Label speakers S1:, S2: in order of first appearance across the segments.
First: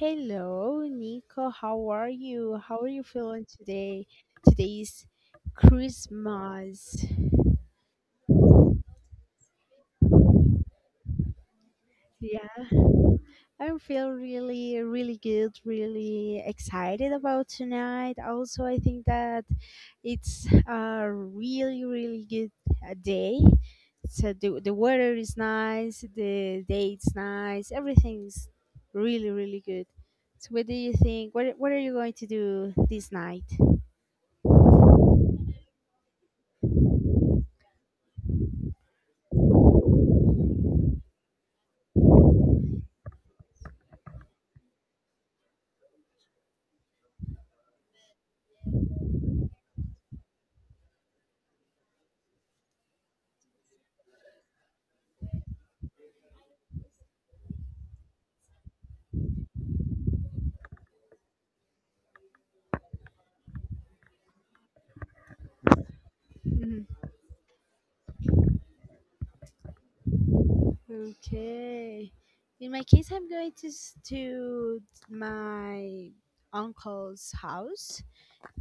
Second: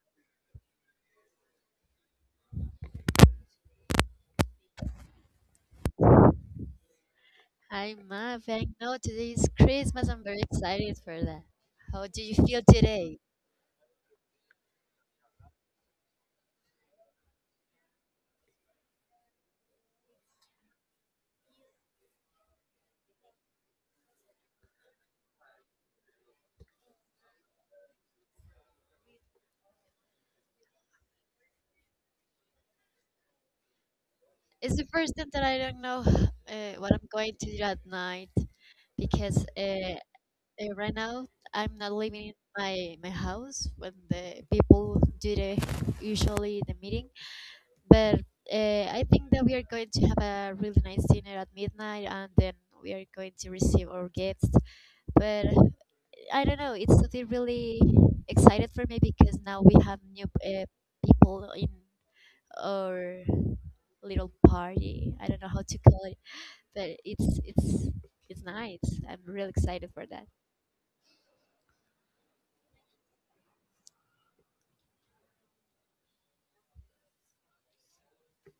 S1: Hello, Nico. How are you? How are you feeling today? Today's Christmas.
S2: Hi, Mav. I know today is Christmas. I'm very excited for that. How do you feel
S1: Yeah,
S2: today?
S1: I feel really, really good, really excited about tonight. Also, I think that it's a really, really good day. So the weather is nice, the day is nice, everything's really, really good. So, what do you think? What are you going to do this night?
S2: It's the first time that I don't know what I'm going to do at night because right now I'm not living in my house when the people do the usually the meeting. But I think that we are going to have a really nice dinner at midnight, and then we are going to receive our gifts. But I don't know. It's something really excited for me because now we have new people in our little party. I don't know how to call it, but it's nice. I'm really excited for that.
S1: Okay. In my case, I'm going to my uncle's house.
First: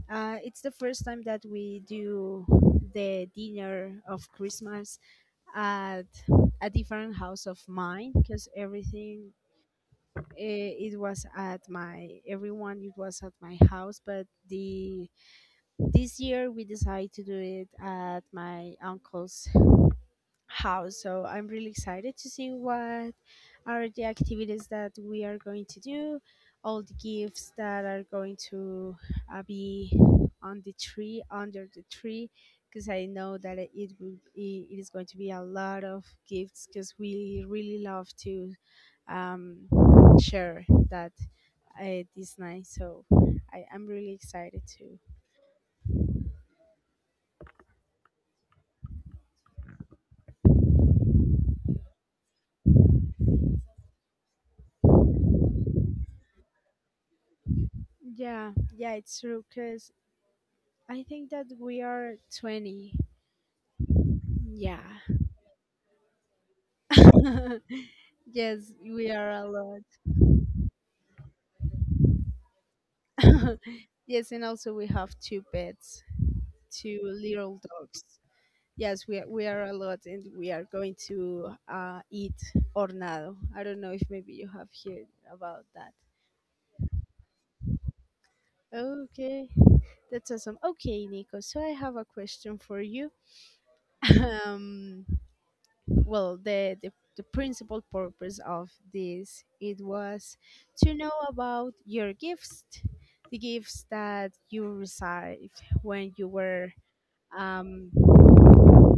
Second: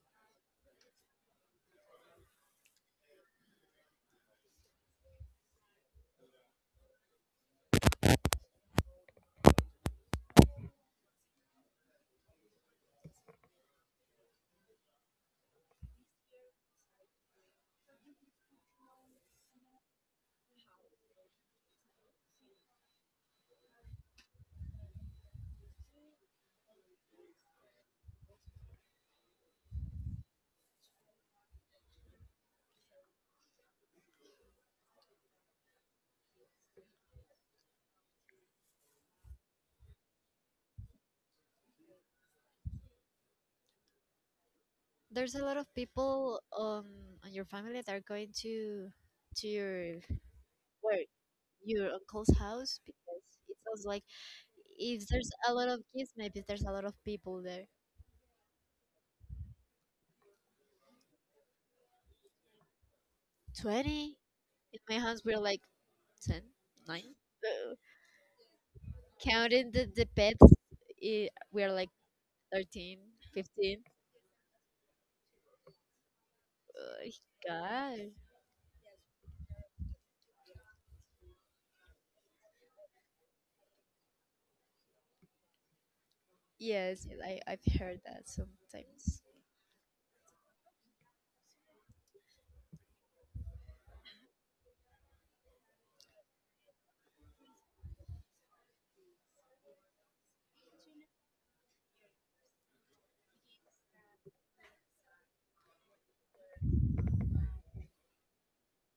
S1: It's the first time that we do the dinner of Christmas at a different house of mine because everything eh, it was at my everyone it was at my house but the this year we decided to do it at my uncle's how. So I'm really excited to see what are the activities that we are going to do, all the gifts that are going to be on the tree, under the tree, because I know that it will be, it is going to be a lot of gifts because we really love to um, share that this night. So I'm really excited too.
S2: There's a lot of people on your family that are going to your work, your uncle's house, because it sounds like if there's a lot of kids, maybe there's a lot of people there.
S1: Yeah, yeah, it's true because I think that we are 20.
S2: 20
S1: Yeah,
S2: in my house. We're like ten, nine.
S1: yes, we are a
S2: Counting
S1: lot.
S2: the pets, I we're like 13, 15. 15.
S1: Yes, and also we have two pets, two
S2: Oh
S1: little dogs.
S2: god.
S1: Yes, we are a lot, and we are going to eat hornado. I don't know if maybe you have heard about that.
S2: Yes, I've heard that sometimes.
S1: Okay, that's awesome. Okay, Nico. So I have a question for you. Um, well the principal purpose of this it was to know about your gifts, the gifts that you received when you were um,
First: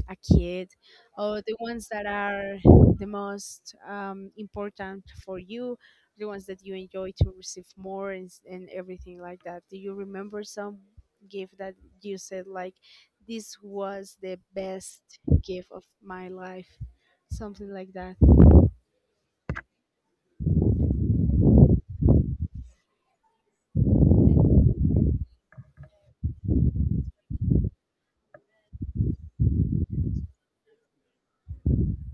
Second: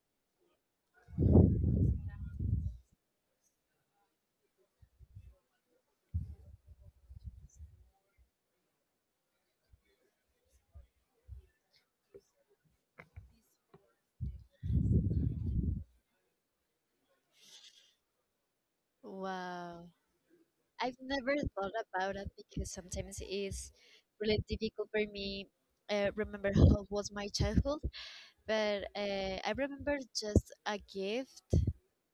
S1: a kid, or the ones that are the most important for you, the ones that you enjoy to receive more and everything like that. Do you remember some gift that you said like this was the best gift of my life, something like that?
S2: Wow, I've never thought about it because sometimes it's really difficult for me, remember how was my childhood. But I remember just a gift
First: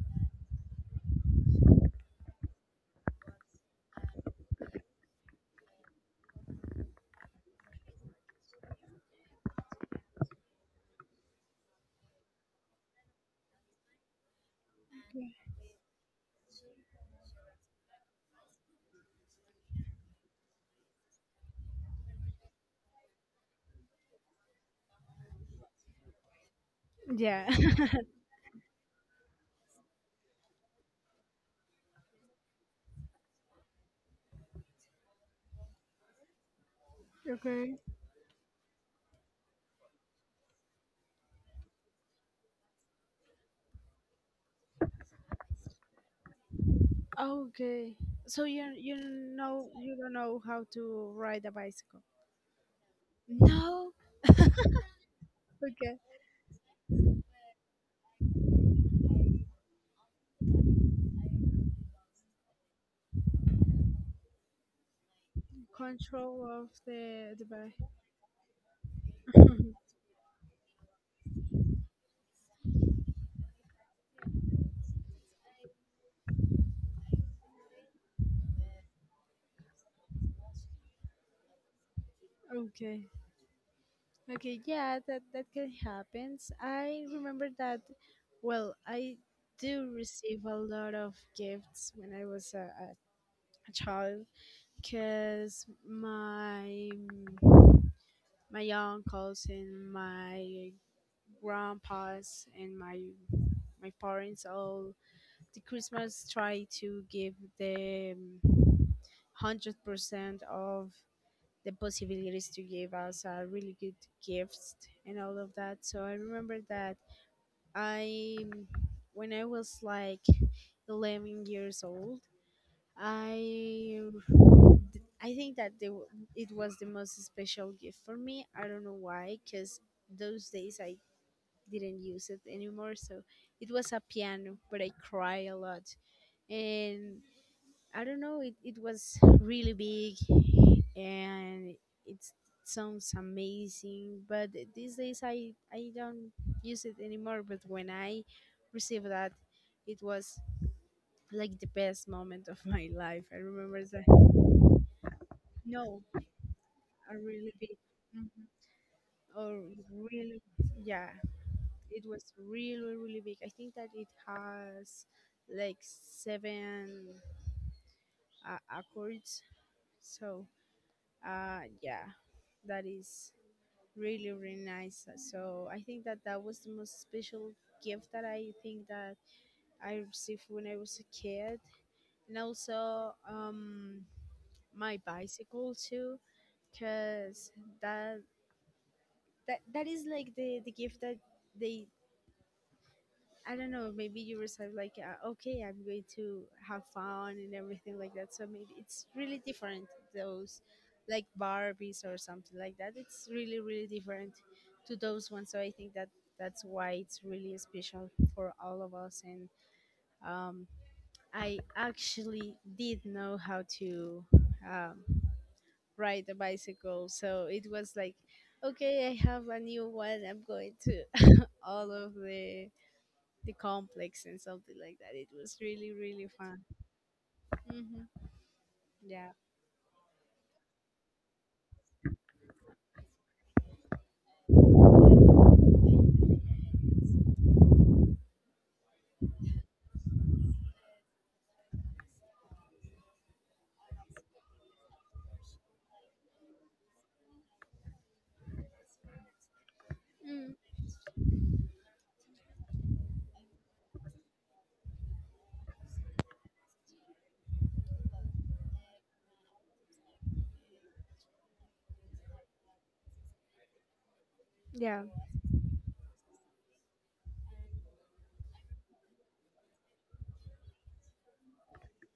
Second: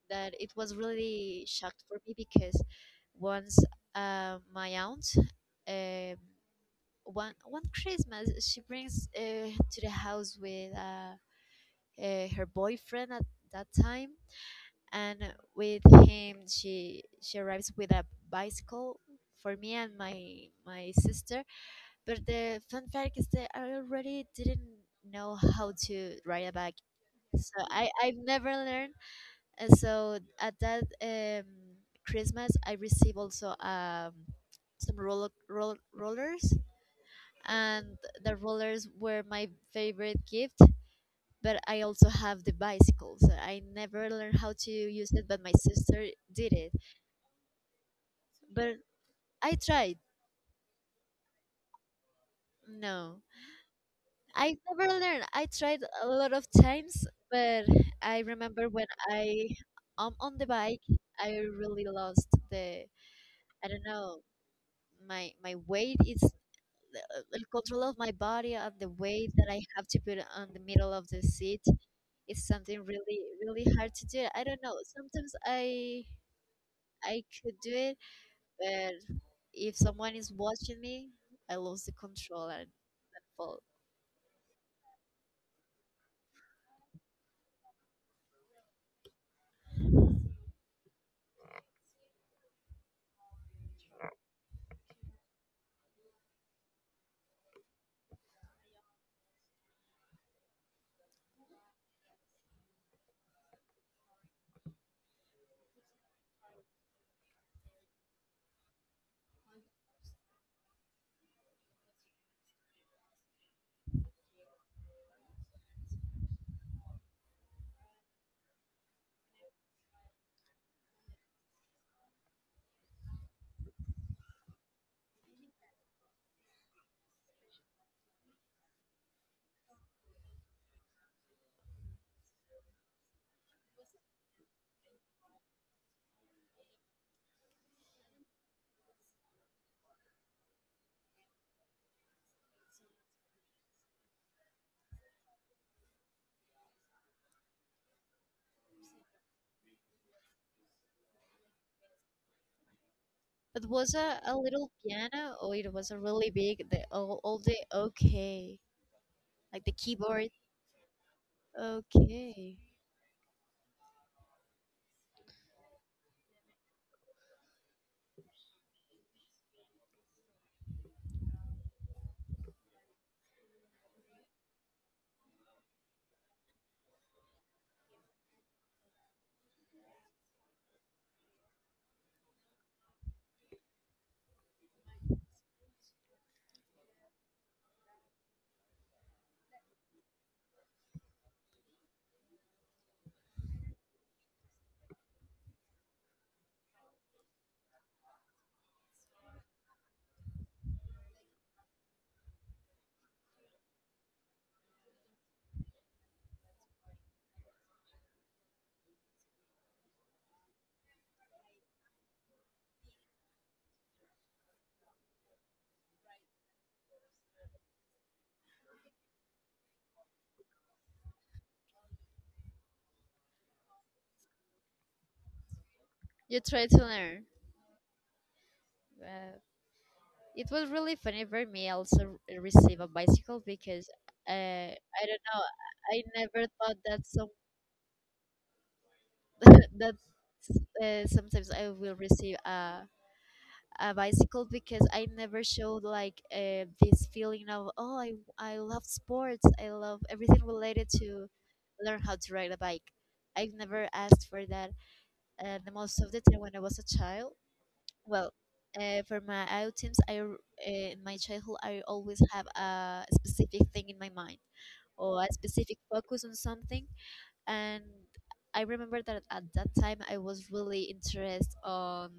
S2: that it was really shocked for me because once, my aunt, um, one Christmas, she brings to the house with her boyfriend at that time, and with him she arrives with a bicycle for me and my sister. But the fun fact is that I already didn't know how to ride a bike,
S1: Yeah.
S2: so I've never learned. And so at that Christmas I received also some rollers,
S1: Okay.
S2: and the rollers were my favorite gift, but I also have the bicycles. I never learned how to use it, but my sister did it.
S1: Okay, so you
S2: But
S1: you
S2: I
S1: know
S2: tried.
S1: you don't know how to ride a bicycle.
S2: No,
S1: No.
S2: I never learned. I tried
S1: Okay.
S2: a lot of times, but I remember when I am on the bike, I really lost the, I don't know, my weight is
S1: Control of
S2: the,
S1: the
S2: the
S1: the
S2: control
S1: bike.
S2: of my body, and the weight that I have to put on the middle of the seat, it's something really really hard to do. I don't know, sometimes I could do it, but if someone is watching me, I lose the control, and,
S1: Okay.
S2: and fall.
S1: Okay, yeah, that that can happen. I remember that. Well, I do receive a lot of gifts when I was a child because my uncles and my grandpas and my parents all the Christmas try to give them 100% of the possibilities to give us really good gifts and all of that. So I remember that I, when I was like 11 years old, I I think that it was the most special gift for me. I don't know why, because those days I didn't use it anymore. So it was a piano, but I cry a lot. And I don't know. It was really big, and it sounds amazing. But these days, I don't use it anymore. But when I received that, it was like the best moment of my life. I
S2: It
S1: remember
S2: was
S1: that.
S2: a little piano, or it was a
S1: No,
S2: really big the
S1: a
S2: all
S1: really
S2: the
S1: big. Mhm.
S2: okay,
S1: Or
S2: like the keyboard.
S1: really, yeah, it was
S2: Okay.
S1: really really big. I think that it has like seven accords. So, yeah, that is really really nice. So I think that that was the most special gift that I think that I received when I was a kid, and also my bicycle too because that that is like the gift that they, I don't know, maybe you receive like, okay, I'm going to have fun and everything like that. So maybe it's really different, those like Barbies or something like that. It's really, really different to those ones. So I think that that's why it's really special for all of us. And um, I actually did know how to um, ride a bicycle. So it was like, okay, I have a new one. I'm going to all of the complex and something like that. It was really really
S2: You
S1: fun.
S2: try to learn.
S1: Hmm. Yeah.
S2: uh, it was really funny for me also receive a bicycle because, I don't know, I never thought that someone that sometimes I will receive a bicycle, because I never showed like this feeling of oh I love sports, I love everything
S1: Mm,
S2: related to learn how to ride a bike. I've never asked for that. The most of the time when I was a child, well, for my outings, in my childhood I always have a specific thing in my mind,
S1: yeah.
S2: or a specific focus on something, and I remember that at that time I was really interested on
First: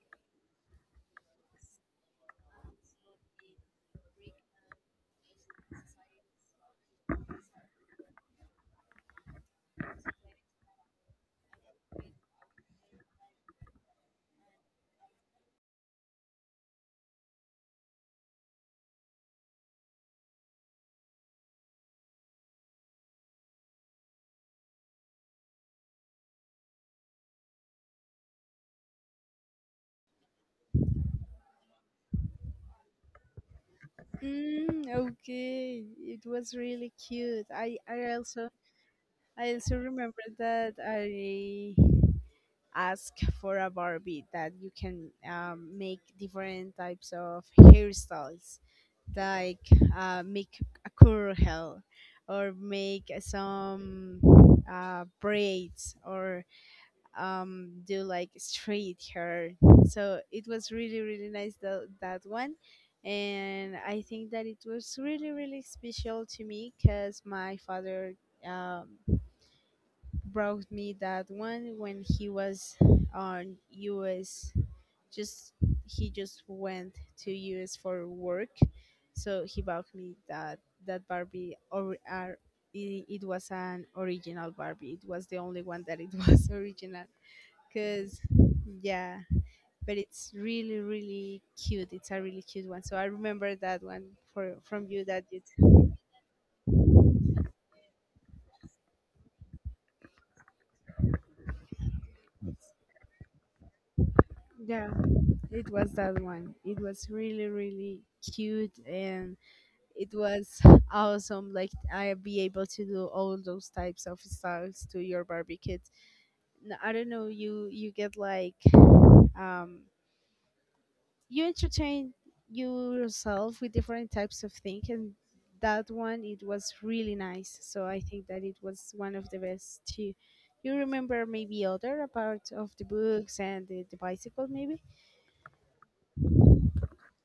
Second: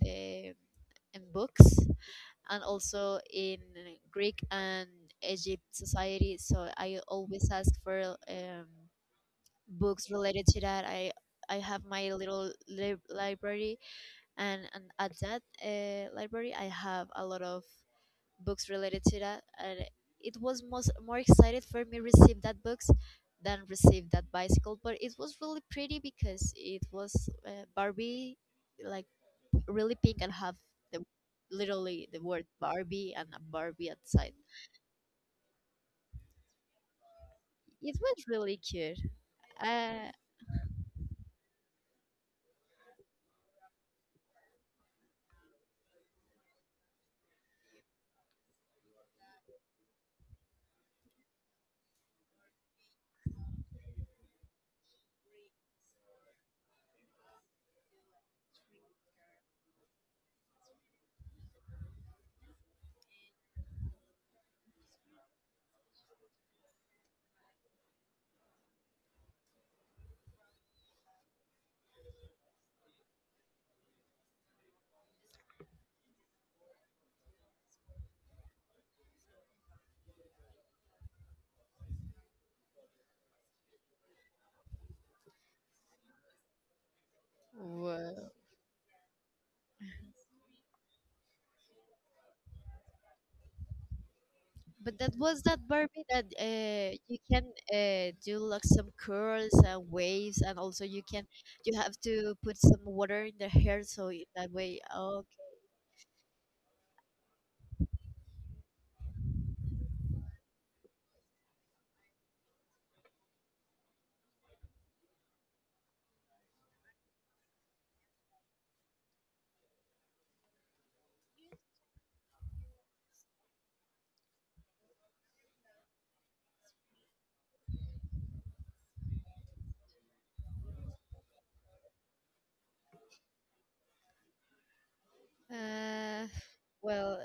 S2: the, in books, and also in Greek and Egypt society. So I always ask for books related to that. I have my little library, and at that library I have a lot of books related to that, and it was most more excited for me receive that books than receive that bicycle. But it was really pretty because it was barbie, like really pink, and have the, literally the word barbie and a barbie outside.
S1: Mm, okay. It was really cute.
S2: It was really cute.
S1: I also
S2: uh,
S1: remember that I asked for a Barbie that you can make different types of hairstyles, like make a curl hair, or make some braids, or do like straight hair. So it was really really nice tho- that one. And I think that it was really really special to me because my father um, brought me that one when he was on us, just he just went to us for work. So he bought me that, that barbie or it was an original barbie, it was the only one that it was original. Cause
S2: Wow.
S1: yeah, but it's really really cute. It's a really cute one. So I remember that one for from
S2: But
S1: you
S2: that
S1: that
S2: was
S1: it,
S2: that Barbie that you can do like some curls and waves, and also you can, you have to put some water in the hair so it- that way.
S1: yeah,
S2: Oh.
S1: it was that one. It was really really cute, and it was awesome like I be able to do all those types of styles to your barbie kids. N- I don't know you get like um you entertain yourself with different types of things. And that one it was really nice, so I think that it was one of the best too. You remember maybe other about of the books and the bicycle maybe?
S2: Uh, well,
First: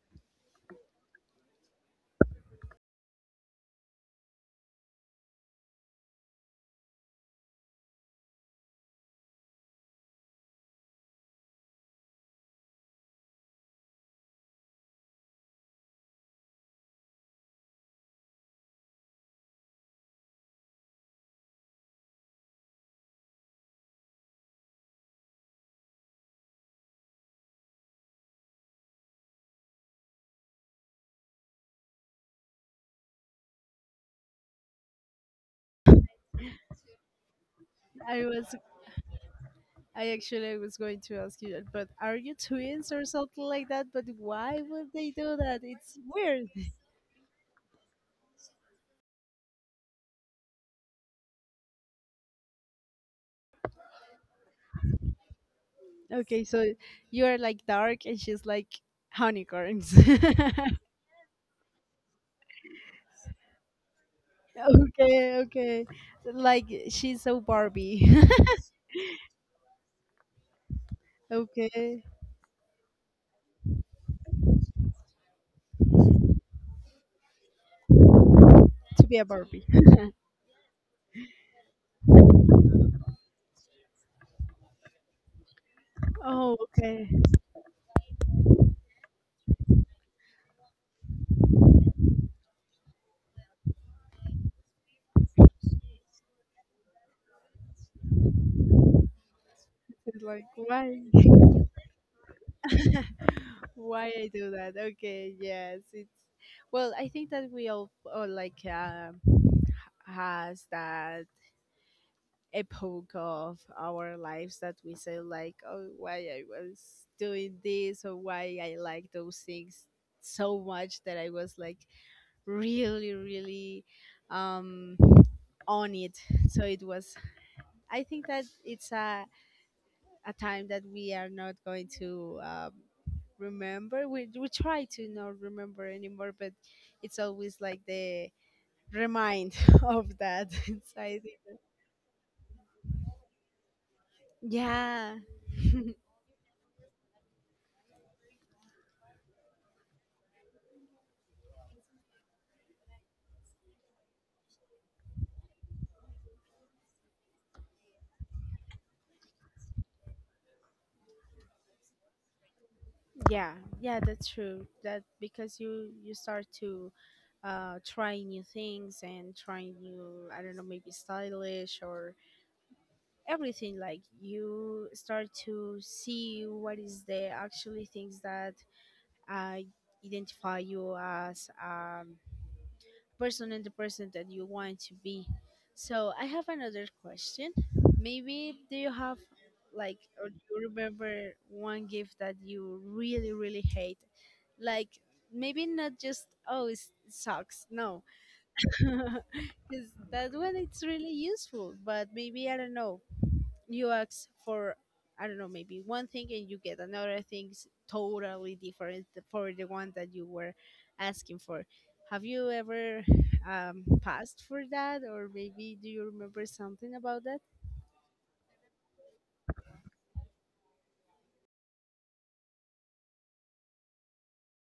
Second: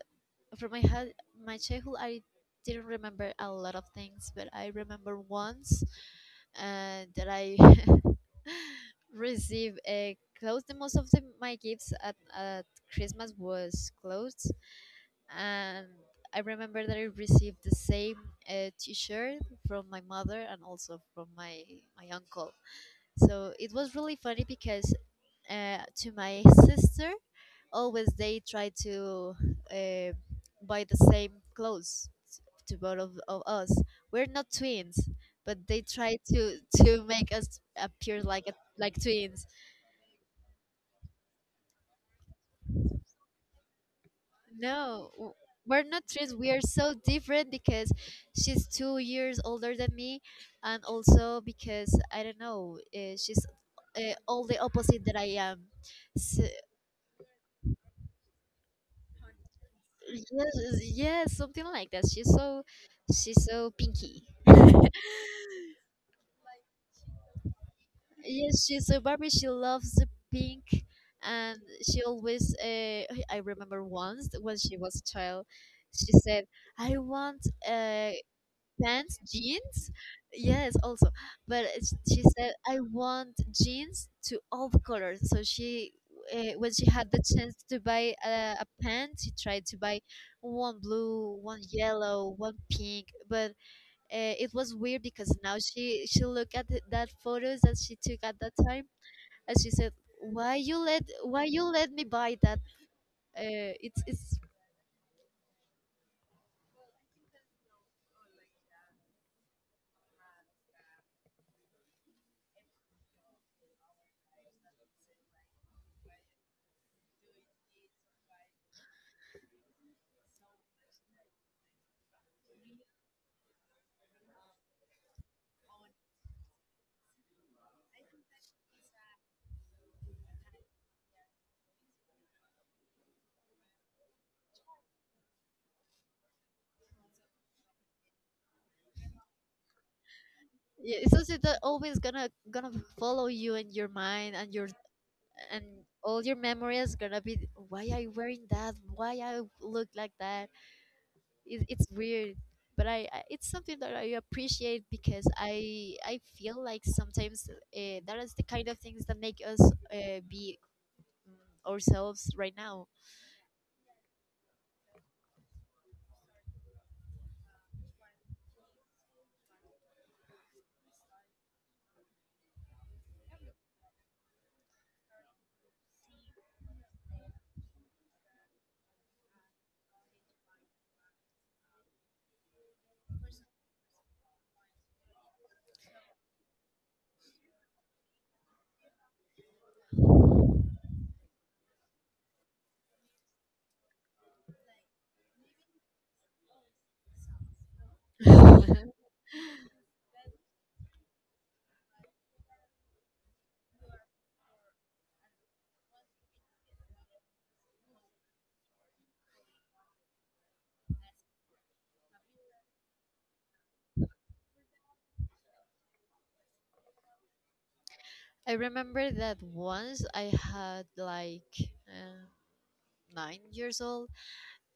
S2: from my head, my childhood, I didn't remember a lot of things, but I remember once that I received a clothes. The most of the, my gifts at Christmas was clothes, and I remember that I received the same T-shirt from my mother and also from my my uncle. So it was really funny because, to my sister, always they try to, uh, buy the same clothes to both of us. We're not twins, but they try to make us appear
S1: I
S2: like a,
S1: was,
S2: like twins.
S1: I actually was going to ask you that, but are you twins or something like that, but why would
S2: No,
S1: they do that,
S2: we're
S1: it's
S2: not twins.
S1: weird.
S2: We are so different because she's 2 years older than me, and also because I don't know, she's, all the opposite that I am. So,
S1: Okay, so you are like dark and she's like honeycorns.
S2: yes, yes, something like that. She's so, she's so pinky.
S1: Okay, okay. Like she's so Barbie.
S2: Yes, she's a Barbie. She loves the pink, and she
S1: Okay,
S2: always. I remember once when she was a child, she said, "I want. Uh,
S1: to
S2: pants,
S1: be a Barbie.
S2: jeans." Yes, also. But it's- she said, "I want jeans to all the colors." So she,
S1: Oh,
S2: when she
S1: okay.
S2: had the chance to buy a pant, she tried to buy one blue, one yellow, one pink. But it was weird because now she look at that photos that she took at that time, and she said,
S1: It's like
S2: "Why you
S1: why?
S2: let, why you let me buy that? It's
S1: Why I
S2: it's."
S1: do that? Okay, yes. It's well. I think that we all like has that epoch of our lives that we say like, oh, why I was doing this, or why I like those things so much that I was like really really um on it. So it was, I think that it's a time that we are not going to remember, we try to not remember anymore, but it's always like the remind of that. So
S2: Yeah, it's
S1: I think.
S2: something that always gonna follow you, and your mind, and your,
S1: Yeah.
S2: and all your memories gonna be, why are you wearing that, why I look like that. It's weird, but I, it's something that I appreciate because I feel like sometimes that is the kind of things that make us be, ourselves right now.
S1: Yeah, yeah, that's true that, because you start to try new things and try new, I don't know, maybe stylish or everything like you start to see what is the actually things that uh, identify you as a person, and the person that you want to be. So I have another question, maybe do you have like, or do you remember one gift that you really really hate, like maybe not just oh it sucks no, because that one it's really useful, but maybe I don't know, you ask for, I don't know, maybe one thing and you get another thing's totally different for the one that you were asking for. Have you ever passed for that, or maybe do you remember something about that?
S2: I remember that once I had like uh, 9 years old.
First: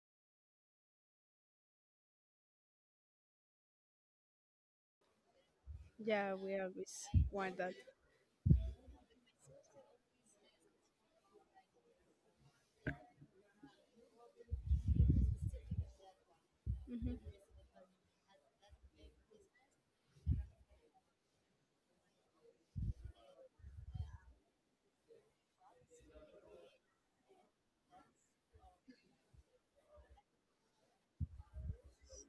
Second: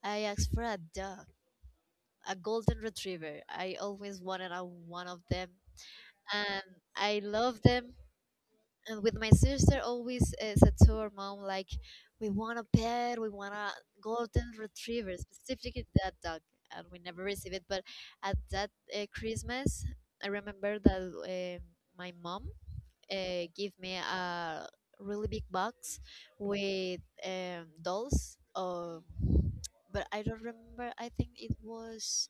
S2: I asked for a dog, a golden retriever. I always wanted a, one of them,
S1: Yeah, we
S2: and
S1: always
S2: I
S1: want
S2: love
S1: that.
S2: them. And with my sister, always said to her mom, like, we want a pet, we want a golden retriever, specifically that dog. And we never
S1: Hmm.
S2: received it. But at that Christmas, I remember that my mom gave me a really big box with dolls. But I don't remember. I think it was,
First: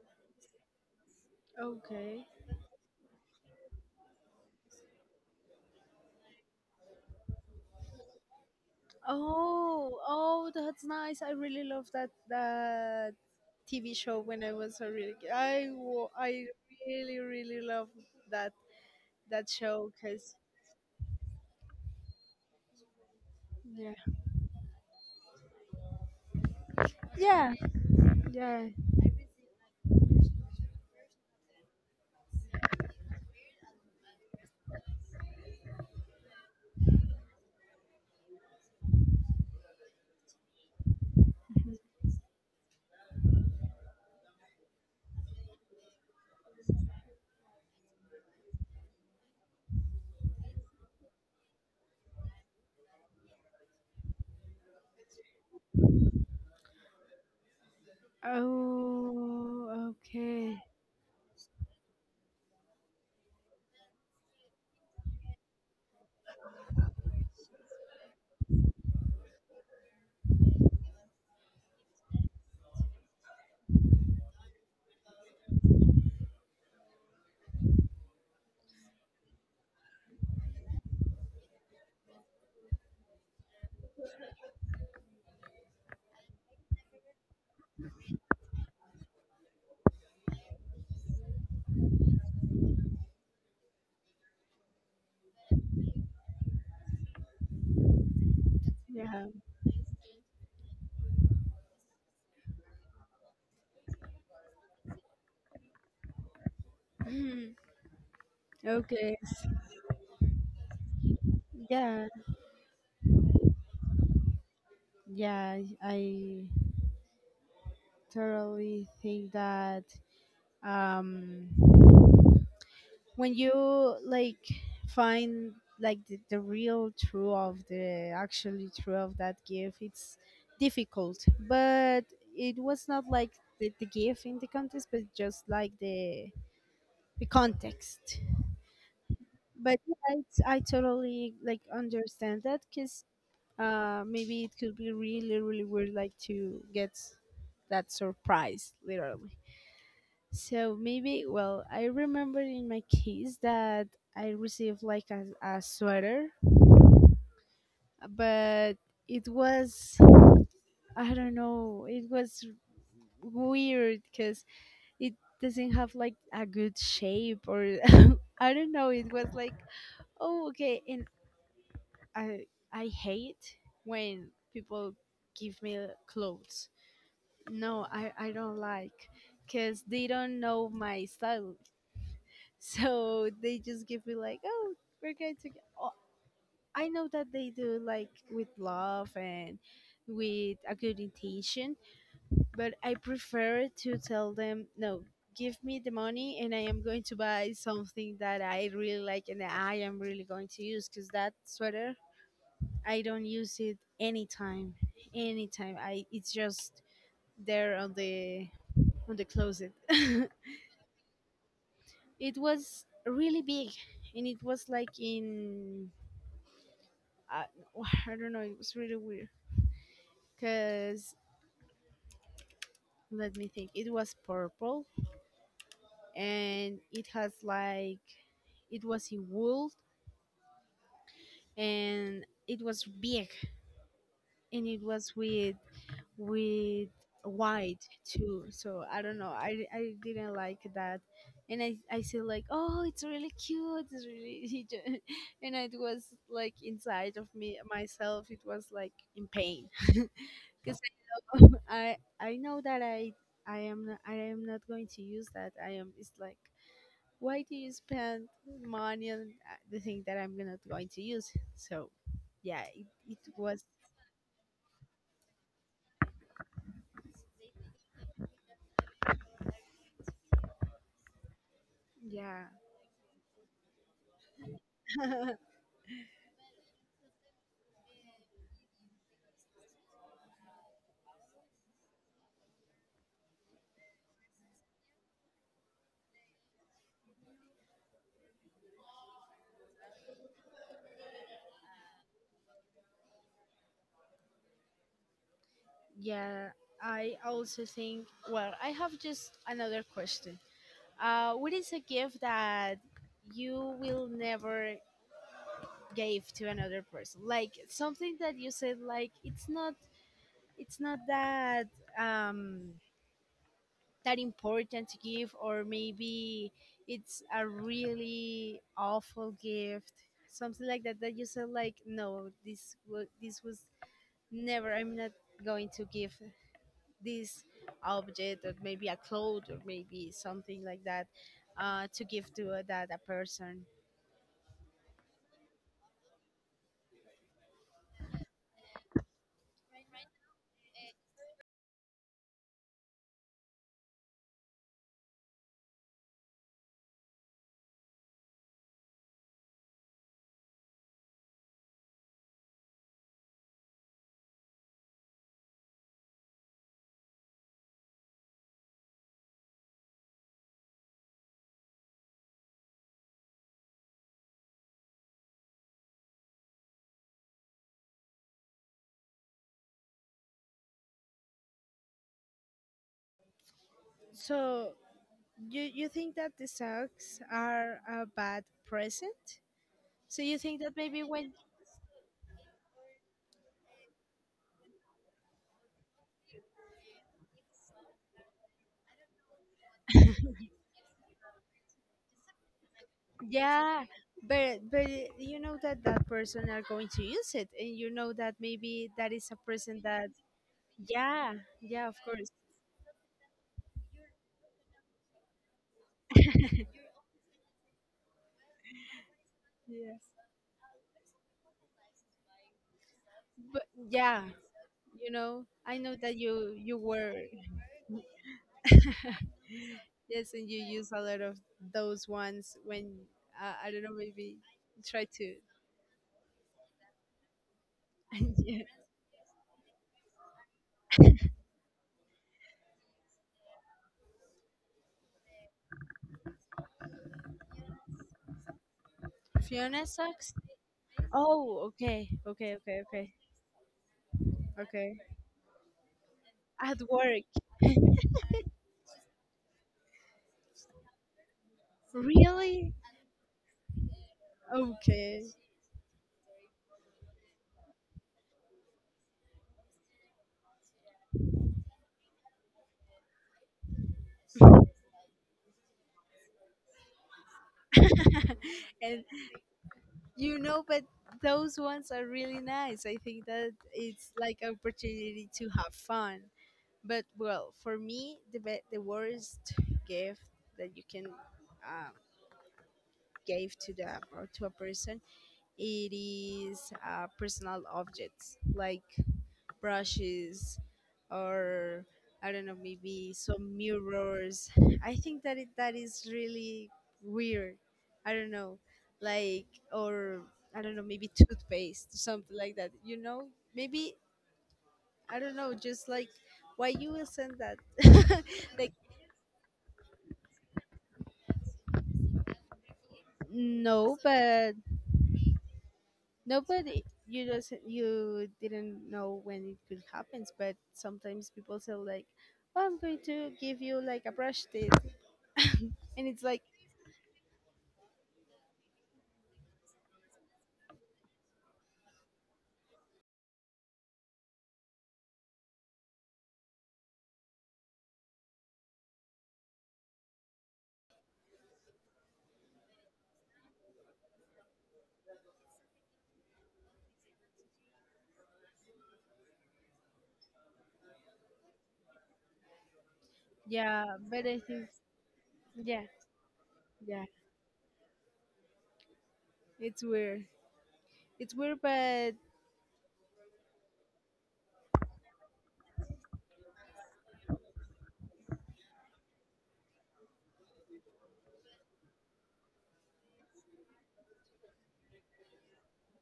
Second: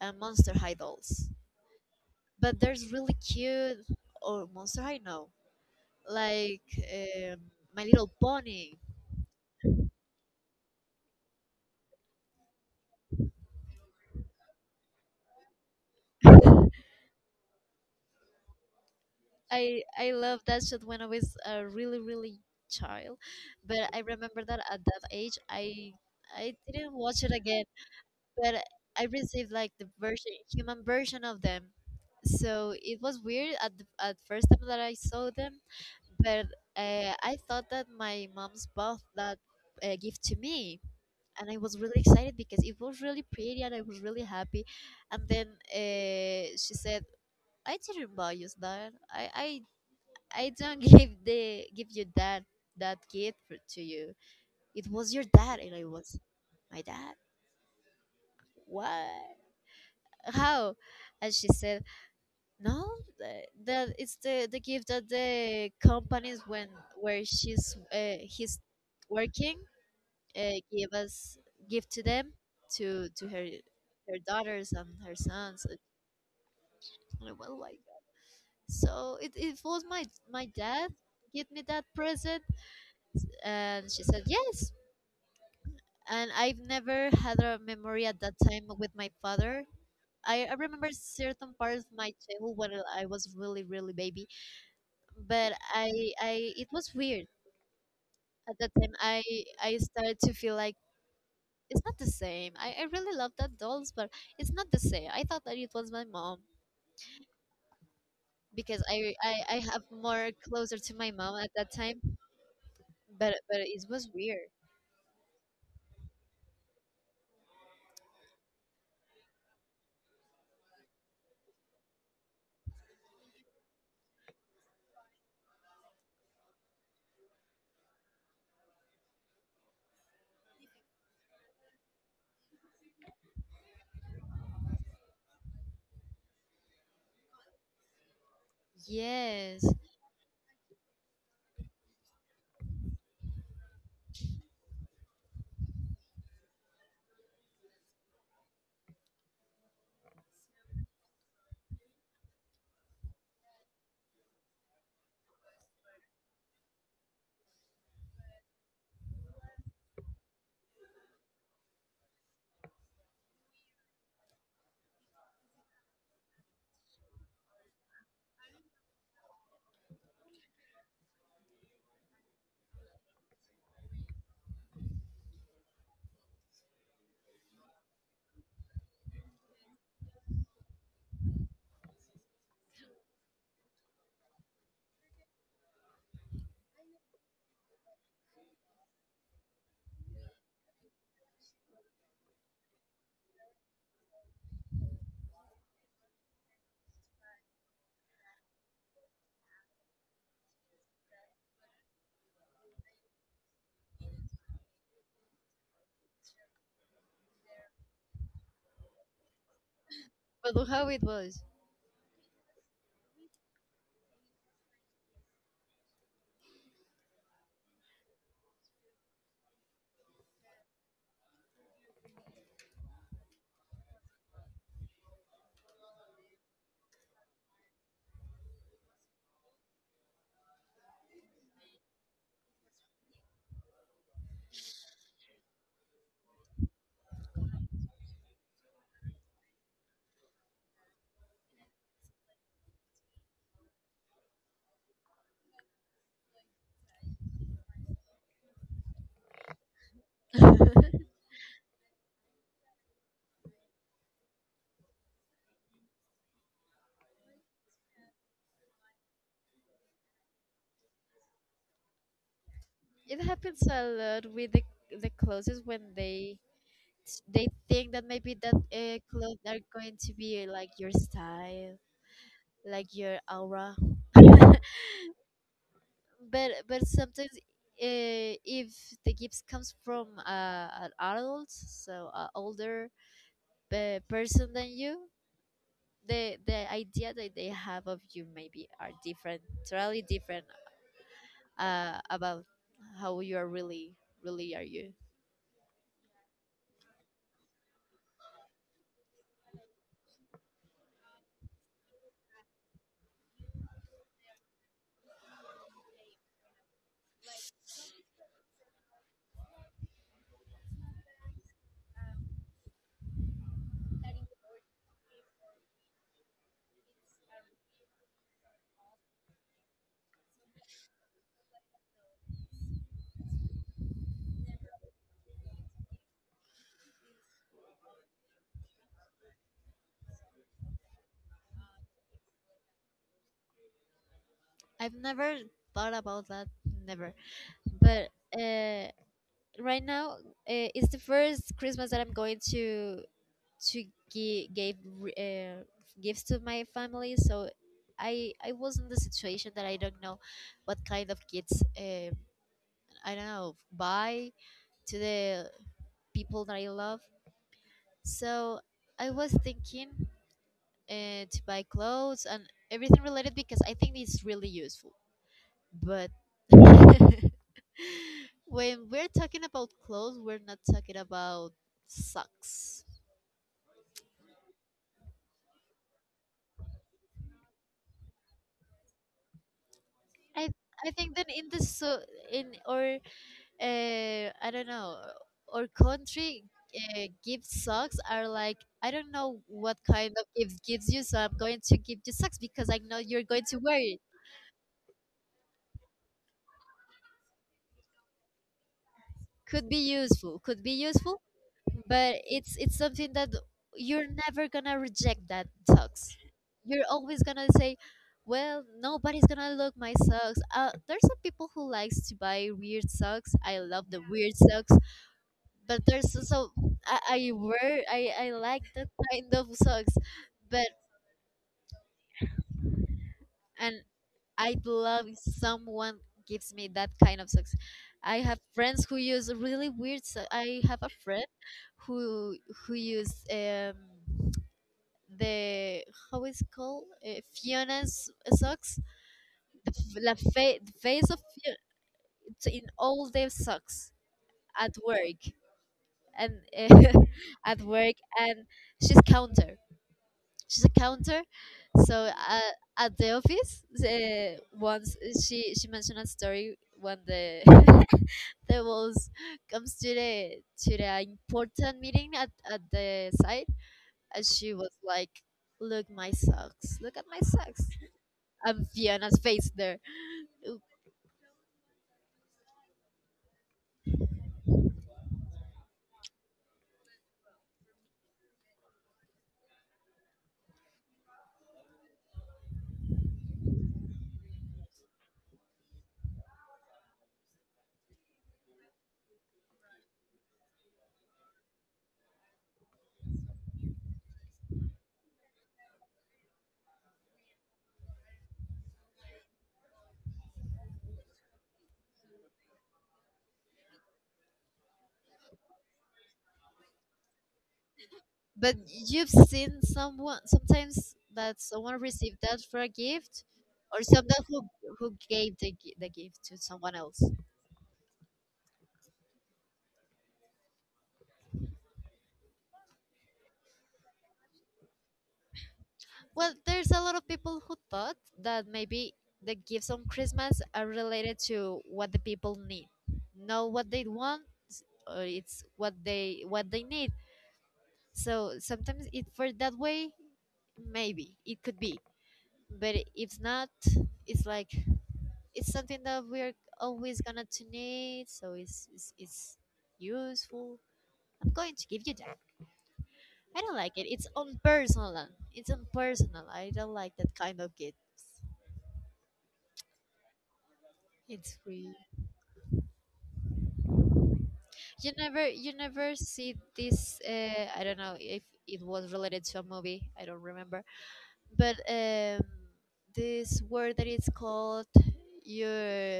S2: and Monster High dolls.
S1: Okay.
S2: But there's really cute, or Monster High, no, like, um, My Little Pony.
S1: Oh, oh, that's nice. I really love that that TV show when I was a really kid. I really really love that that show
S2: I
S1: because
S2: love that shit when I was a really really child, but I
S1: yeah.
S2: remember that at that age I didn't watch it
S1: Yeah,
S2: again, but
S1: Yeah.
S2: I received like the version, human version of them. So it was weird at the, at first time that I saw them. But I thought that my mom's bought that gift to me, and I was really excited because it was really pretty and I was really happy. And then she said, "I didn't buy you that. I don't give the give you that that gift for, to you. It was your dad." And I was, "My dad? What?
S1: Oh, okay.
S2: How?" And she said, "No, that it's the gift that the companies when where she's he's." Working, give us, give to them, to her, her daughters and her sons. It- Well, like so, it was my my dad give me that present, and she said yes. And I've never had a memory at that time with my father. I remember certain parts of my childhood when I was really really baby, but I, it was weird at that time.
S1: Yeah.
S2: I started to feel like, it's not the same. I really love that dolls, but it's not the same. I thought that it was my mom,
S1: Mhm.
S2: because
S1: Okay.
S2: I have more closer to my mom at that time,
S1: Yeah.
S2: but it was weird.
S1: Yeah. I totally think that um, when you like find like the real true of the actually true of that gift, it's difficult. But it was not like the gift in the context, but just like the context.
S2: Yes,
S1: But yeah, it's, I totally like understand that because maybe it could be really, really weird like to get that surprise literally. So maybe, well, I remember in my case that I received like a sweater, but it was, I don't know, it was weird because it doesn't have like a good shape or I don't know. It was like oh okay, and I I hate when people give me clothes. No, I don't like because they don't know my style. So they just give me like, oh, we're going to. Oh, I know that they do like with love and with a good intention, but I prefer to tell them no. Give me the money, and I am going to buy something that I really like and I am really going to use because that sweater I don't use it anytime. Anytime. I It's just there on the closet.
S2: but look how it was.
S1: It was really big and it was like in uh, I don't know, it was really weird cuz let me think. It was purple and it has like it was in wool and it was big and it was with with white too, so I didn't like that. And I said like, oh, it's really cute, it's really and it was like inside of me myself it was like in pain.
S2: It
S1: I know that I am not, I am not going to use that. I am, it's like, why do you spend money on the thing that I'm not going to use. So yeah, it was.
S2: happens a lot with the clothes when they think that maybe that clothes are going to be like your style,
S1: Yeah.
S2: like your aura. But sometimes, if the gift comes from an adult, so an older person than you, the idea that they have of you maybe are different, totally different, about how you are really, really are you.
S1: Yeah, I also think, well, I have just another question. What is a gift that you will never give to another person? Like something that you said, like it's not that um, that important to give, or maybe it's a really awful gift, something like that. That you said, like, no, this was never. I'm not going to give this object or maybe a cloth or maybe something like that to give to that a person.
S2: I've never thought about that, never. But uh, right now, it's the first Christmas that I'm going to give gifts to my family. So I was in the situation that I don't know what kind of gifts, I don't know buy to the people that I love. So I was thinking to buy clothes and everything related because I think it's really useful. But when we're talking about clothes, we're not talking about socks.
S1: So you think that the socks are a bad present? So you
S2: I
S1: think that
S2: I
S1: maybe
S2: think that
S1: when...
S2: in the so, in or I don't know or country, gift socks are like, I don't know what kind of gift gives you, so I'm going to give you socks because I know you're going to wear
S1: Yeah,
S2: it.
S1: but you know that that person are going to use it, and you know that maybe that is a
S2: Could be
S1: person that...
S2: useful. Could be useful.
S1: Yeah. Yeah, of
S2: But
S1: course.
S2: it's something that you're never gonna reject that socks. You're always gonna say, well, nobody's gonna look my
S1: Yes.
S2: socks. There's some people who likes to buy weird socks. I
S1: But
S2: love the
S1: yeah,
S2: weird socks.
S1: you know, I
S2: But
S1: know
S2: there's
S1: that you
S2: also
S1: you
S2: i,
S1: were...
S2: I wear I, I like that kind of socks.
S1: Yes, and you
S2: but
S1: use a lot of those ones when, I
S2: and
S1: don't know, maybe
S2: I'd
S1: try
S2: love if
S1: to.
S2: someone gives me that kind of socks. I have
S1: Yeah.
S2: friends who use really weird I have a friend who who use the, how is called, Fiona's socks,
S1: Fiona sucks.
S2: the face of
S1: Oh,
S2: Fiona
S1: okay, okay,
S2: in
S1: okay, okay,
S2: all the socks at
S1: okay.
S2: work. And
S1: At work.
S2: at work, and she's counter. She's a counter. So
S1: Really?
S2: at the office, once
S1: Okay.
S2: she mentioned a story when the the boss comes to the important meeting at the site, and she was like, "Look my socks! Look at my socks!" And
S1: And
S2: Fiona's face there.
S1: you know, but those ones are really nice. I think that it's like an opportunity to have fun. But well, for me, the be- the worst gift that you can, um, gave to the, or to a person, it is personal objects like brushes, or I don't know, maybe some mirrors. I think that that is really weird. I don't know, like, or I don't know, maybe toothpaste, something like that, you know. Maybe I don't know, just like why you will send that.
S2: But
S1: Like,
S2: you've seen someone, sometimes that someone received that for a gift, or
S1: no,
S2: someone
S1: but...
S2: who gave the the gift to someone
S1: Nobody,
S2: else.
S1: you just, you didn't know when it could happen. But sometimes people say like, "Oh, I'm going to give you like a brush tip," and it's
S2: Well,
S1: like,
S2: there's a lot of people who thought that maybe the gifts on Christmas are related to what the people need, not what they want, or it's what they need. So sometimes it for that way, maybe it could be, but if not, it's like it's something that we're always gonna to need, so it's useful. I'm going to give you that. I don't like
S1: yeah,
S2: it, it's
S1: but I think,
S2: unpersonal. It's
S1: yeah,
S2: unpersonal, I don't like
S1: yeah,
S2: that kind of gift.
S1: it's weird. It's
S2: It's
S1: weird,
S2: free.
S1: but...
S2: You never see this. I don't know if it was related to a movie, I don't remember, but this word that it's called your,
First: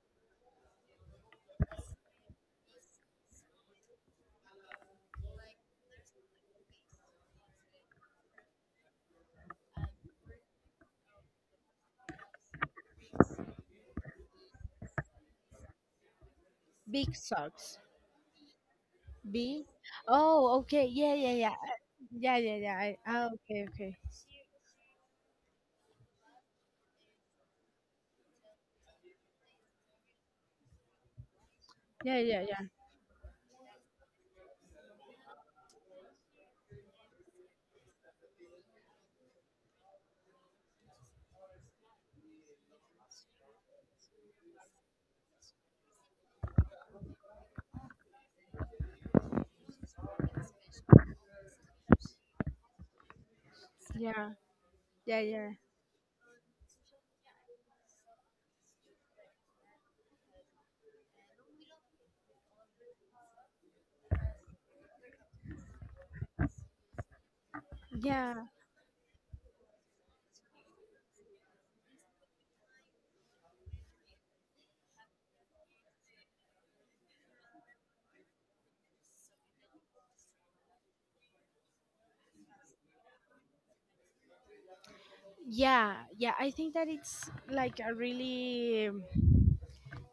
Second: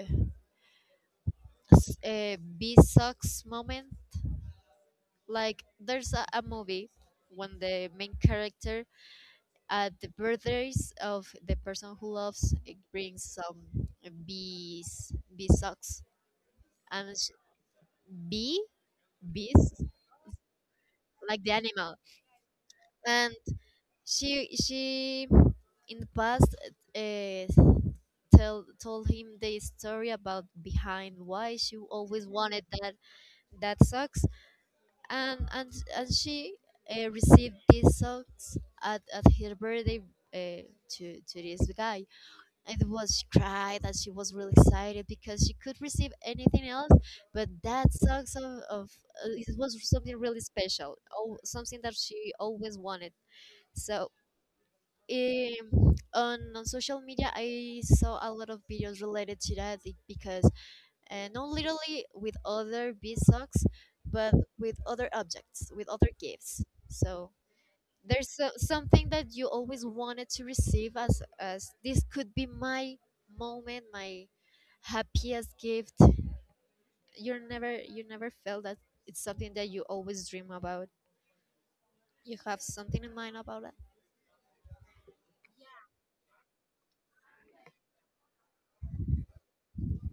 S2: b sucks moment, like there's a movie when the main character at the birthdays of the person who loves it brings some bees bee socks.
S1: Big
S2: and sh-
S1: socks.
S2: Bee,
S1: B.
S2: bees,
S1: Oh, okay. Yeah, yeah,
S2: like the
S1: yeah,
S2: animal.
S1: yeah, yeah, yeah. I, oh,
S2: And
S1: okay, okay.
S2: she, in the past, uh, tell told him the story about behind why she
S1: Yeah,
S2: always
S1: yeah, yeah,
S2: wanted that that socks. And and and she received these socks at her birthday, uh, to this guy. It was, she cried, that she was really excited because she could receive anything else, but that song of, it was something really special, oh, something that she always wanted. So
S1: yeah, yeah, yeah,
S2: on social media I saw a lot of videos related to that because not literally with other bead socks, but with other objects, with other gifts. So there's
S1: yeah,
S2: so, something that you always wanted to receive, as this could be my moment, my happiest gift. You never felt that, it's something that you always dream about, you have something in mind about that.
S1: yeah, yeah. I think that it's like a really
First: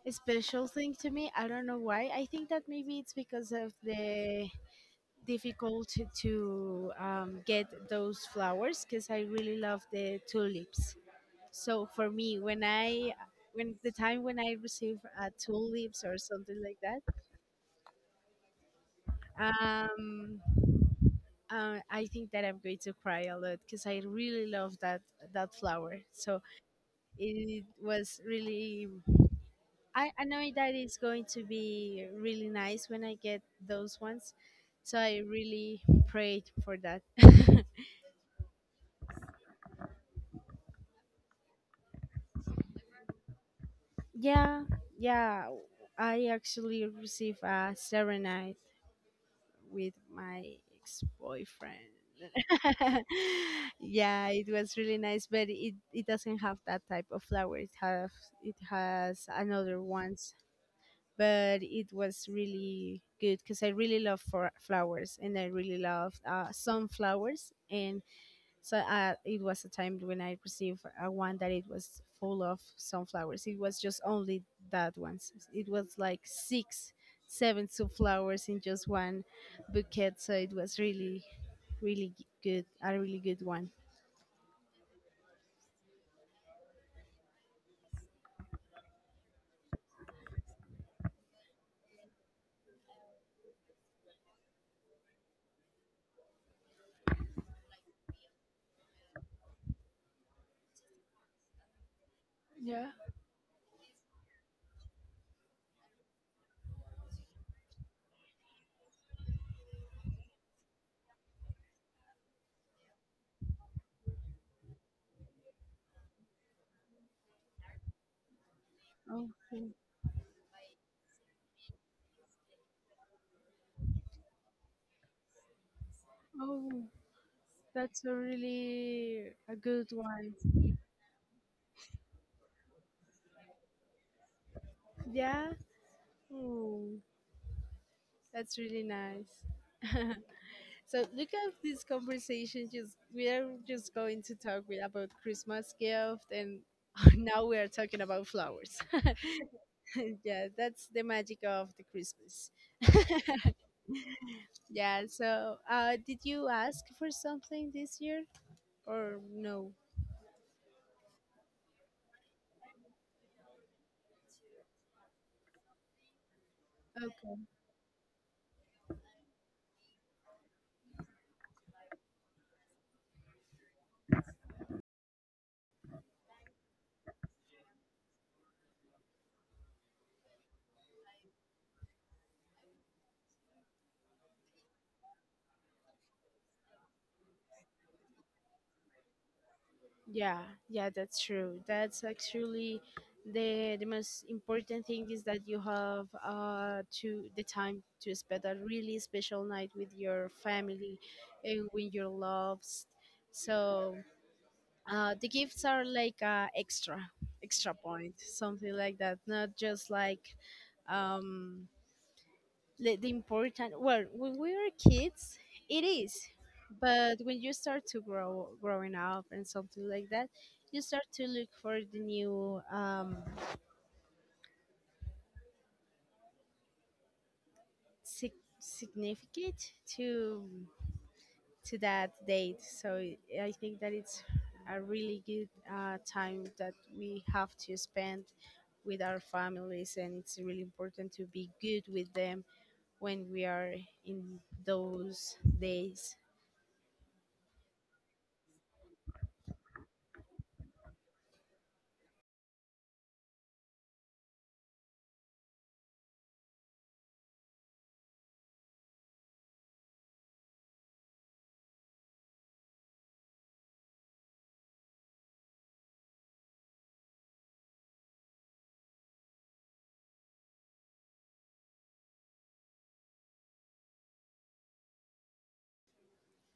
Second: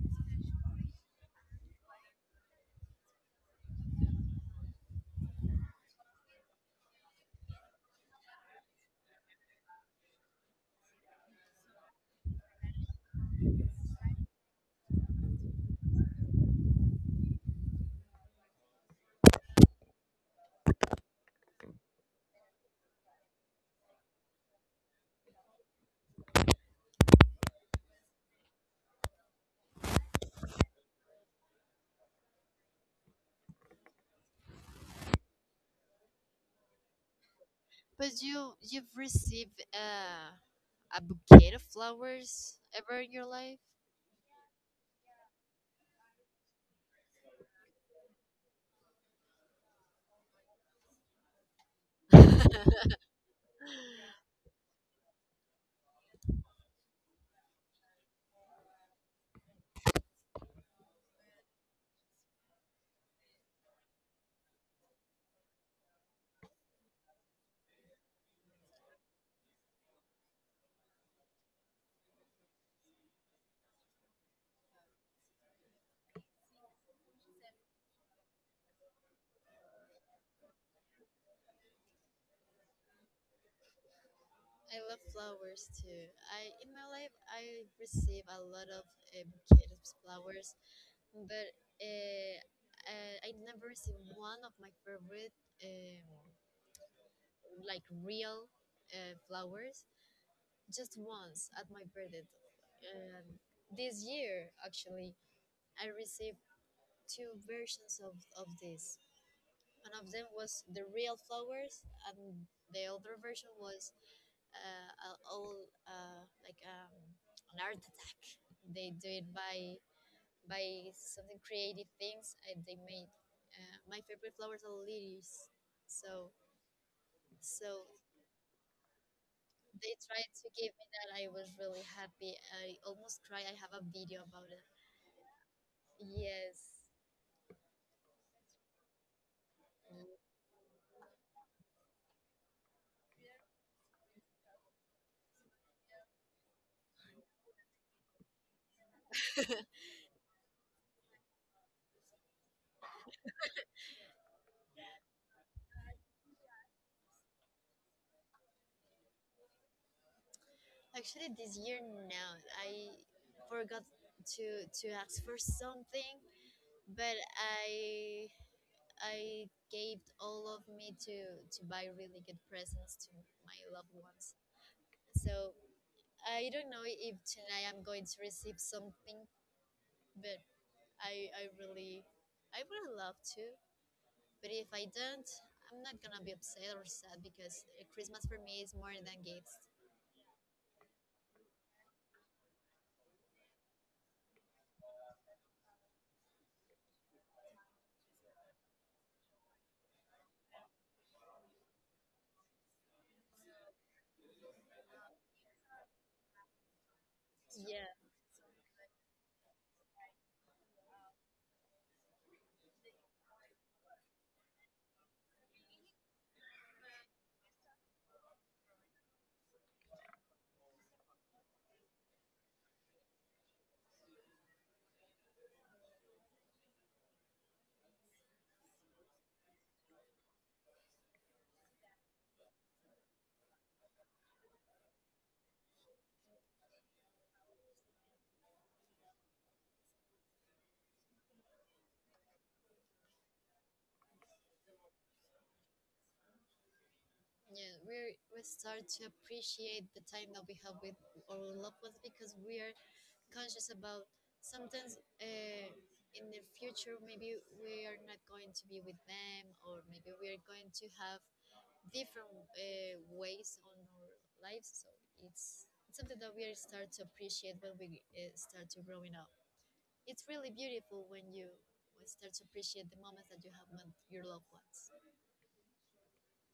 S1: special thing to me. I don't know why. I think that maybe it's because of the difficulty to get those flowers, because I really love the tulips. So for me, when I, when the time when I receive tulips or something like that, um, I think that I'm going to cry a lot because I really love that that flower. So it was really, I know that it's going to be really nice when I get those ones. So I really prayed for that.
S2: But you you've received a bouquet of flowers ever in your life?
S1: Yeah, yeah. I actually received a serenade with my ex boyfriend. Yeah, it was really nice, but it doesn't have that type of flower. It have, it has another ones, but it was really good because I really love for flowers and I really love sunflowers. And so it was a time when I received one that it was full of sunflowers. It was just only that ones. It was like six, seven sunflowers in just one bouquet. So it was really, really g- good, a really good one.
S2: I love flowers too. I in my life I receive a lot of bouquets of flowers, but uh, I never received one of my favorite um, like real flowers, just once at my birthday.
S1: Yeah.
S2: And this year, actually, I received two versions of this. One of them was the real flowers, and the other version was all like an art attack. They do it
S1: Okay.
S2: by something creative things I they made. My favorite flowers are lilies, so
S1: Oh,
S2: so
S1: that's a really a good
S2: they tried
S1: one.
S2: to give me that. I was really happy. I almost cried. I have a video about it.
S1: Yeah.
S2: Yes.
S1: Oh. That's really nice. So look at this conversation. Just we are just going to talk with, about Christmas gift, and now we are talking about flowers.
S2: Mm.
S1: Yeah, that's the magic of the Christmas. Yeah. So, did you ask for something this year or no?
S2: Actually, this year no, I forgot to to ask for something, but I gave all of me to buy really good presents to my loved ones. So I don't know if tonight I'm going to receive something, but I really, I would love to, but if I don't, I'm not gonna be upset or sad because Christmas for me is more than gifts.
S1: Yeah, yeah, that's true. That's actually the most important thing is that you have to the time to spend a really special night with your family and with your loves. So the gifts are like extra, extra
S2: Yeah,
S1: point, something like that. Not just like um the important, well, when we were kids it is, but when you start to grow growing up and something like that, you start to look for the new sig- significant to that date. So I think that it's a really good time that we have to spend with our families, and it's really important to be good with them when we are in those days.
S2: yeah, we start to appreciate the time that we have with our loved ones because we are conscious about sometimes, in the future maybe we are not going to be with them, or maybe we are going to have different ways on our lives. So it's something that we start to appreciate when we start to growing up. It's really beautiful when you start to appreciate the moments that you have with your loved ones.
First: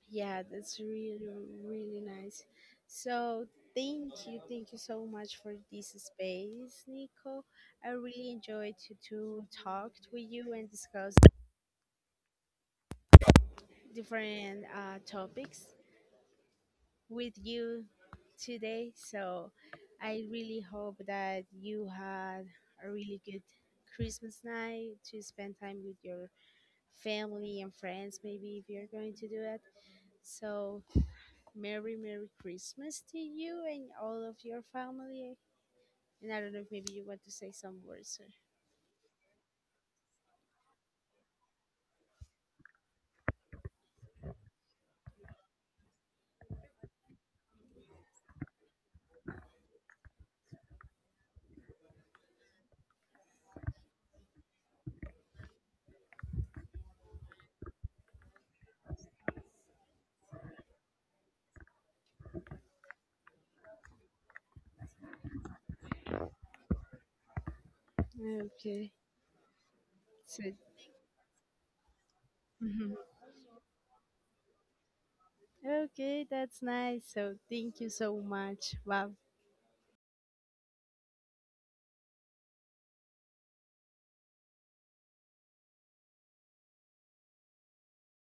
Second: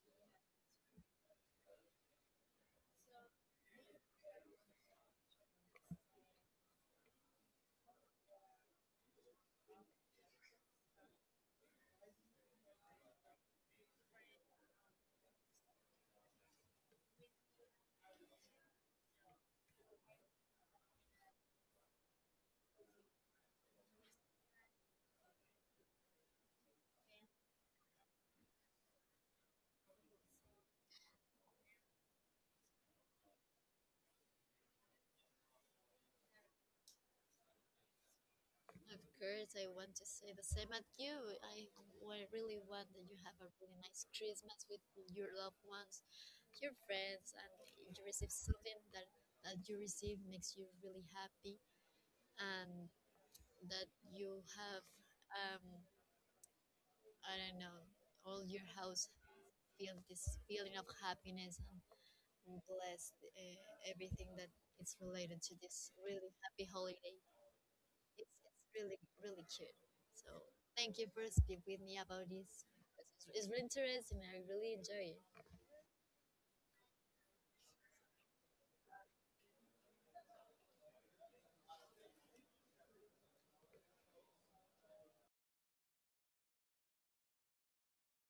S1: Yeah, that's really, really nice. So thank you so much for this space, Nico. I really enjoyed to talk with you and discuss different topics with you today. So I really hope that you had a really good Christmas night to spend time with your family and friends, maybe if you're going to do it. So Merry, Merry Christmas to you and all of your family. And I don't know if maybe you want to say some words.
S2: Of course, I want to say the same at you. I, I really want that you have a really nice Christmas with your loved ones, your friends, and if you receive something that, that you receive makes you really happy, and that you have um, I don't know, all your house feel this feeling of happiness and blessed, everything that is related to this really happy holiday. It's,
S1: Or...
S2: it's
S1: Okay.
S2: really, really cute. So
S1: So,
S2: thank you for speaking with me about this. Because it's really interesting. I really enjoy it.
S1: okay, that's nice. So thank you so much. Wow.